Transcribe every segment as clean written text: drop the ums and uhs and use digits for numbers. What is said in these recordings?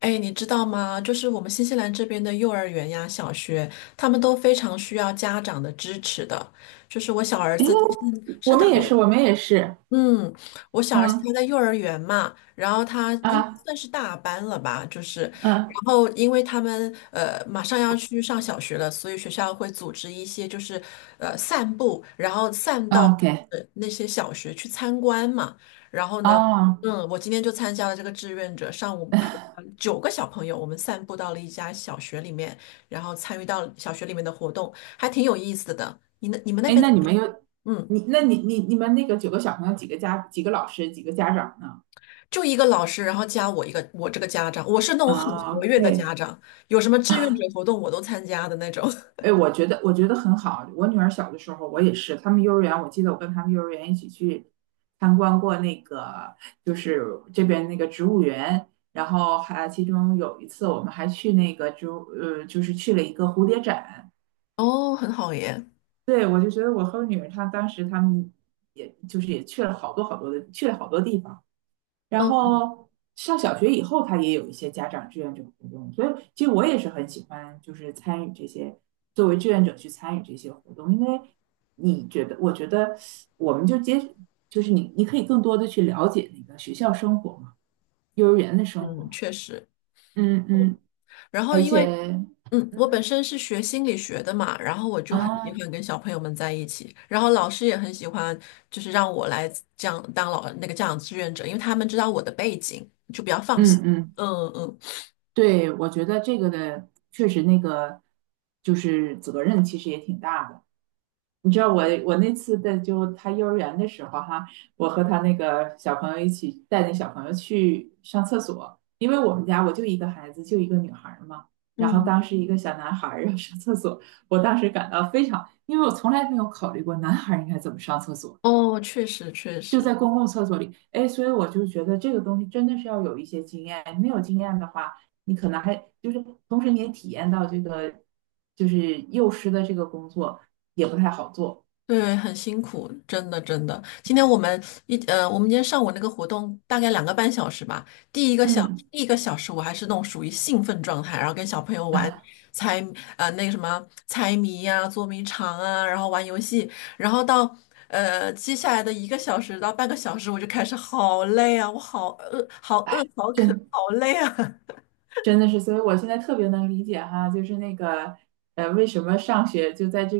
哎，你知道吗？就是我们新西兰这边的幼儿园呀、小学，他们都非常需要家长的支持的。就是我小儿诶，子，是我的。们也是，我们也是，嗯，我小儿子他嗯在幼儿园嘛，然后他应该啊算是大班了吧，就是，嗯然后因为他们马上要去上小学了，所以学校会组织一些就是散步，然后散到啊，OK，那些小学去参观嘛。然后呢，哦，我今天就参加了这个志愿者，上午陪了九个小朋友，我们散步到了一家小学里面，然后参与到小学里面的活动，还挺有意思的。你们那哎，边？那你们那个9个小朋友，几个老师，几个家长呢？就一个老师，然后加我一个我这个家长，我是那种很啊活跃的，OK，家长，有什么志愿者活动我都参加的那种。哎，我觉得很好。我女儿小的时候，我也是，他们幼儿园，我记得我跟他们幼儿园一起去参观过那个，就是这边那个植物园。然后还其中有一次，我们还去那个植物，就是去了一个蝴蝶展。哦，很好耶。对，我就觉得我和我女儿她当时她们也就是也去了好多好多的，去了好多地方。然嗯后上小学以后，她也有一些家长志愿者活动，所以其实我也是很喜欢，就是参与这些，作为志愿者去参与这些活动，因为你觉得，我觉得我们就接，就是你可以更多的去了解那个学校生活嘛，幼儿园的生活嗯，嘛，确实。嗯嗯，嗯然后而因且，为我本嗯身是学心理学的嘛，然后我就很喜啊，欢跟小朋友们在一起，然后老师也很喜欢，就是让我来这样当那个家长志愿者，因为他们知道我的背景，就比较放嗯心。嗯。嗯嗯对，我觉得这个的确实那个就是责任，其实也挺大的。你知道我那次在就他幼儿园的时候哈，我和他那个小朋友一起带那小朋友去上厕所，因为我们家我就一个孩子，就一个女孩儿嘛。然后嗯，当时一个小男孩儿要上厕所，我当时感到非常，因为我从来没有考虑过男孩儿应该怎么上厕所。哦，确实确就实。在公共厕所里，哎，所以我就觉得这个东西真的是要有一些经验，没有经验的话，你可能还就是同时你也体验到这个就是幼师的这个工作也不太好做。对，很辛苦，真的真的。今天我们我们今天上午那个活动大概2个半小时吧。第一个小嗯，第一个小时我还是那种属于兴奋状态，然后跟小朋友玩 猜呃那个什么猜谜呀、捉迷藏啊，然后玩游戏。然后到接下来的一个小时到半个小时，我就开始好累啊，我好饿，好饿，好渴，真好累啊。真的是，所以我现在特别能理解哈，就是那个，为什么上学就在这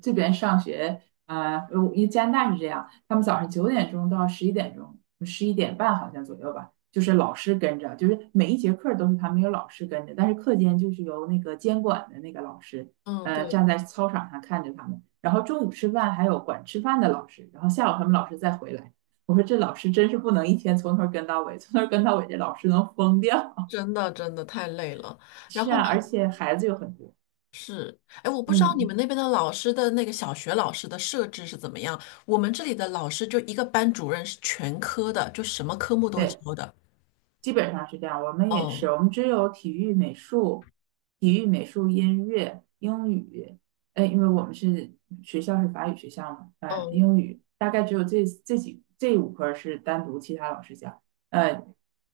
这边上学啊，因为加拿大是这样，他们早上9点钟到11点钟，11点半好像左右吧，就是老师跟着，就是每一节课都是他们有老师跟着，但是课间就是由那个监管的那个老师，嗯，对，站在操场上看着他们，然后中午吃饭还有管吃饭的老师，然后下午他们老师再回来。我说这老师真是不能一天从头跟到尾，从头跟到尾，这老师能疯掉。真的真的太累了。然是后呢？啊，而且孩子有很多。哎，我不知道你们嗯，那边的老师的那个小学老师的设置是怎么样。我们这里的老师就一个班主任是全科的，就什么科目都对，教的。基本上是这样。我们也是，哦，我们只有体育、美术、体育、美术、音乐、英语，因为我们是学校是法语学校嘛，呃，嗯英语大概只有这5科是单独其他老师教，呃，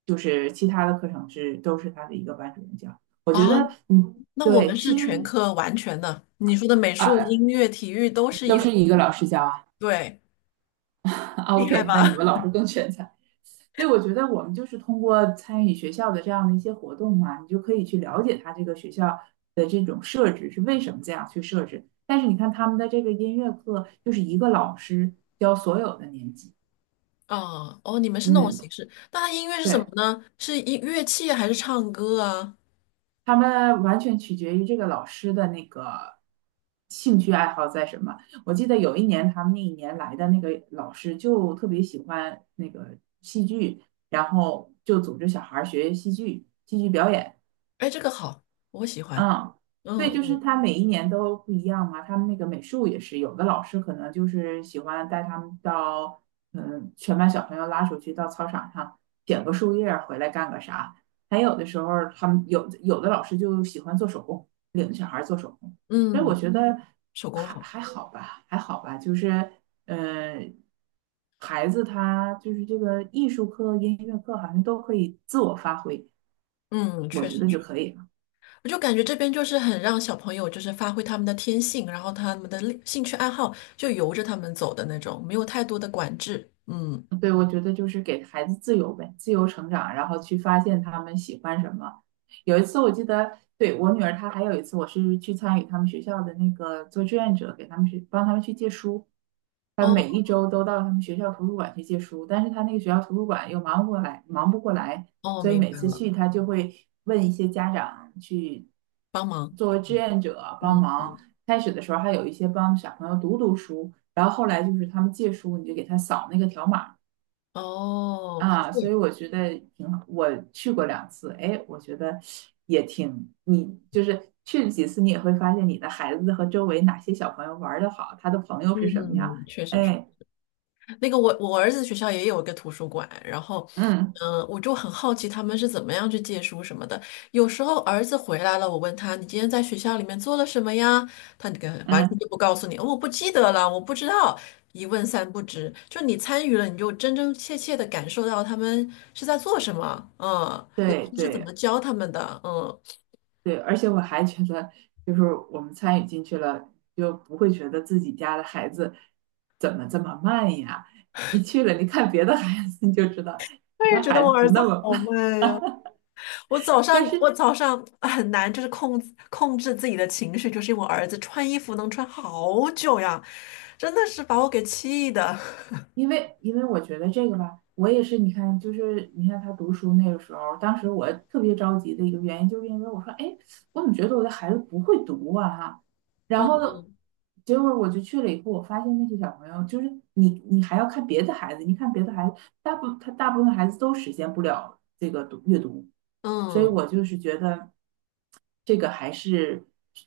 就是其他的课程都是他的一个班主任教。啊，嗯，那我们对，是其全实科完全的。你说的美术、啊，音乐、体育都是一都个，是一个老师教啊。对，厉害 OK，那你吧？们老师更全才。所以我觉得我们就是通过参与学校的这样的一些活动嘛，你就可以去了解他这个学校的这种设置是为什么这样去设置。但是你看他们的这个音乐课，就是一个老师教所有的年级。啊哦，你们是那种嗯，形式。那它音乐是什么对，呢？是音乐器还是唱歌啊？他们完全取决于这个老师的那个兴趣爱好在什么。我记得有一年他们那一年来的那个老师就特别喜欢那个戏剧，然后就组织小孩儿学戏剧、戏剧表演。哎，这个好，我喜欢。嗯，嗯对，就是嗯他每一年都不一样嘛。他们那个美术也是，有的老师可能就是喜欢带他们到，嗯，全班小朋友拉出去到操场上捡个树叶儿回来干个啥。还有的时候儿他们有的老师就喜欢做手工，领着小孩儿做手工。所以我嗯，觉得手工好。还好吧，还好吧，就是，呃，孩子他就是这个艺术课、音乐课好像都可以自我发挥，嗯，我确觉实。得就可以了。我就感觉这边就是很让小朋友就是发挥他们的天性，然后他们的兴趣爱好就由着他们走的那种，没有太多的管制。嗯，对，我觉得就是给孩子自由呗，自由成长，然后去发现他们喜欢什么。有一次我记得，对，我女儿她还有一次，我是去参与他们学校的那个做志愿者，给他们去帮他们去借书。她每哦一周都到他们学校图书馆去借书，但是他那个学校图书馆又忙不过来，忙不过来，哦，所以明每白次了，去他就会问一些家长去帮忙。作为志愿者帮嗯忙。嗯，开始的时候还有一些帮小朋友读读书，然后后来就是他们借书，你就给他扫那个条码。哦，啊，所以对，我觉得挺好。我去过2次，哎，我觉得也挺，你就是去了几次，你也会发现你的孩子和周围哪些小朋友玩的好，他的朋友是什么样。嗯，确实。哎，那个我儿子学校也有一个图书馆，然后，嗯我就很好奇他们是怎么样去借书什么的。有时候儿子回来了，我问他你今天在学校里面做了什么呀？他那个完嗯，全就不告诉你，哦我不记得了，我不知道，一问三不知。就你参与了，你就真真切切的感受到他们是在做什么，嗯，老对师是怎对么教他们的。嗯，对，而且我还觉得，就是我们参与进去了，就不会觉得自己家的孩子怎么这么慢呀。你去了，你看别的孩子，你就知道我你也家觉得孩子我儿不子那么好慢。慢呀。但是我早上哎很难，就是控制自己的情绪，就是因为我儿子穿衣服能穿好久呀，真的是把我给气的。因为我觉得这个吧，我也是，你看，就是你看他读书那个时候，当时我特别着急的一个原因，就是因为我说，哎，我怎么觉得我的孩子不会读啊？哈，然后嗯呢，结果我就去了以后，我发现那些小朋友，就是你还要看别的孩子，你看别的孩子，大部分孩子都实现不了这个读阅读，所以嗯我就是觉得这个还是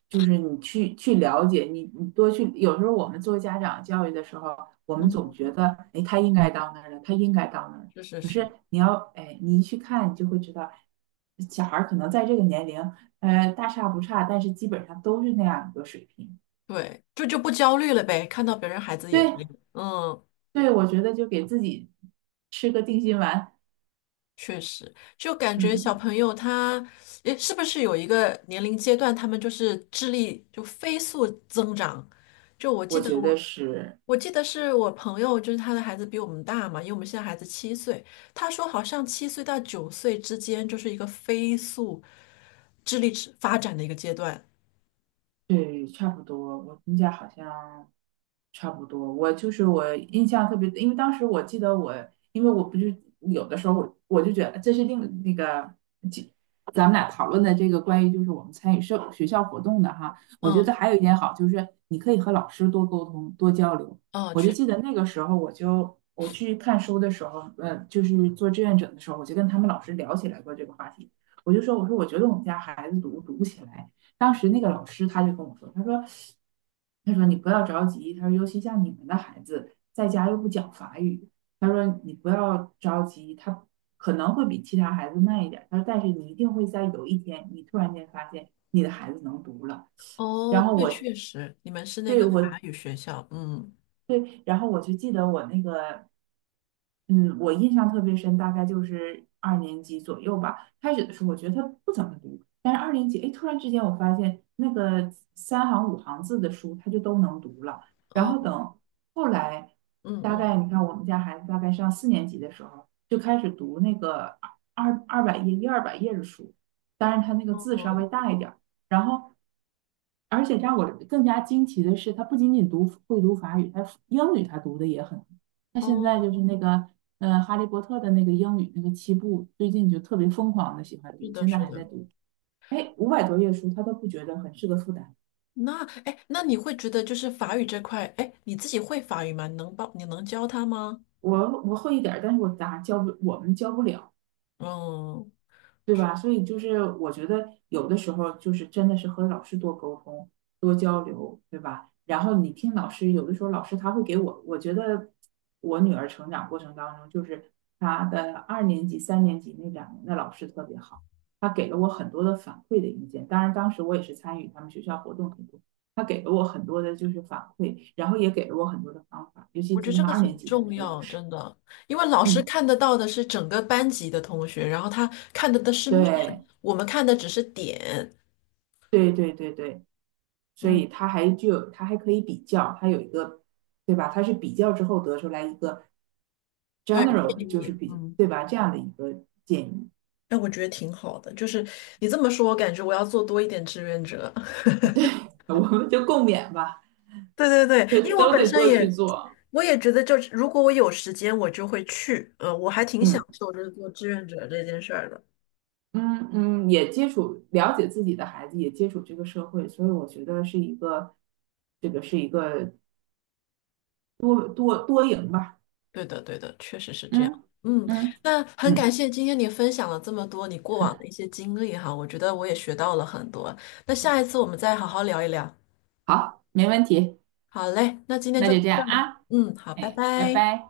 就是你去了解，你多去，有时候我们做家长教育的时候。我们总觉嗯，得，哎，他应该到那儿了，他应该到那儿了。是是可是是。你要，哎，你一去看，你就会知道，小孩儿可能在这个年龄，大差不差，但是基本上都是那样一个水平。对，就不焦虑了呗，看到别人孩子也对，这样。嗯，对，我觉得就给自己吃个定心丸。确实，就感觉小嗯，朋友他，诶，是不是有一个年龄阶段，他们就是智力就飞速增长？就我记我得觉我，得是我记得是我朋友，就是他的孩子比我们大嘛，因为我们现在孩子七岁。他说好像7岁到9岁之间就是一个飞速智力之发展的一个阶段。对，差不多。我们家好像差不多，我就是我印象特别，因为当时我记得我，因为我不是有的时候我就觉得这是另那个，就咱们俩讨论的这个关于就是我们参与社学校活动的哈，我觉得嗯，还有一点好就是你可以和老师多沟通多交流。哦，我就确记得实。那个时候我去看书的时候，就是做志愿者的时候，我就跟他们老师聊起来过这个话题，我说我觉得我们家孩子读读不起来。当时那个老师他就跟我说，他说，他说你不要着急，他说尤其像你们的孩子在家又不讲法语，他说你不要着急，他可能会比其他孩子慢一点他说但是你一定会在有一天，你突然间发现你的孩子能读了。哦，然后对，确实，你们是那个法我语学校。嗯，对，然后我就记得我那个嗯，我印象特别深，大概就是二年级左右吧。开始的时候，我觉得他不怎么读，但是二年级，哎，突然之间我发现那个3行5行字的书，他就都能读了。然后哦，等后来，嗯大嗯，概你看我们家孩子大概上4年级的时候，就开始读那个二百页、100-200页的书，当然他那个字稍哦微大一点儿。然后，而且让我更加惊奇的是，他不仅仅读会读法语，他英语他读的也很。那现在哦，就是那个《哈利波特》的那个英语那个7部，最近就特别疯狂的喜欢是读，的，现在是还在的。读。哎，500多页书，他都不觉得很是个负担。那哎，那你会觉得就是法语这块，哎，你自己会法语吗？你能教他吗？我会一点儿，但是我咋教不，我们教不了。嗯，对吧？所以就是我觉得有的时候就是真的是和老师多沟通、多交流，对吧？然后你听老师，有的时候老师他会给我，我觉得我女儿成长过程当中，就是她的二年级、3年级那2年的老师特别好，他给了我很多的反馈的意见。当然，当时我也是参与他们学校活动很多，他给了我很多的就是反馈，然后也给了我很多的方法，尤我其觉得是这像个二年很级的重那个老要，师，真的，因为老师嗯，看得到的是整个班级的同学，然后他看的是面，对。我们看的只是点。对对对对，所嗯，以它还具有，它还可以比较，它有一个，对吧？它是比较之后得出来一个 对，general 建的，就是议。比，嗯，对吧？这样的一个建议，哎，我觉得挺好的，就是你这么说，我感觉我要做多一点志愿者。我们就共勉吧，对对对，就因为我都本得身多去也，做。我也觉得就是如果我有时间，我就会去。嗯，我还挺享嗯受就是做志愿者这件事儿的。嗯嗯，也接触了解自己的孩子，也接触这个社会，所以我觉得是一个，这个是一个多多多赢吧。对的，对的，确实是这样。嗯嗯，嗯那很感嗯，谢今天你分享了这么多你过往的一些经历哈，我觉得我也学到了很多。那下一次我们再好好聊一聊。好，没问题，好嘞，那今天那就，就这样啊，嗯，好，拜哎，拜拜。拜。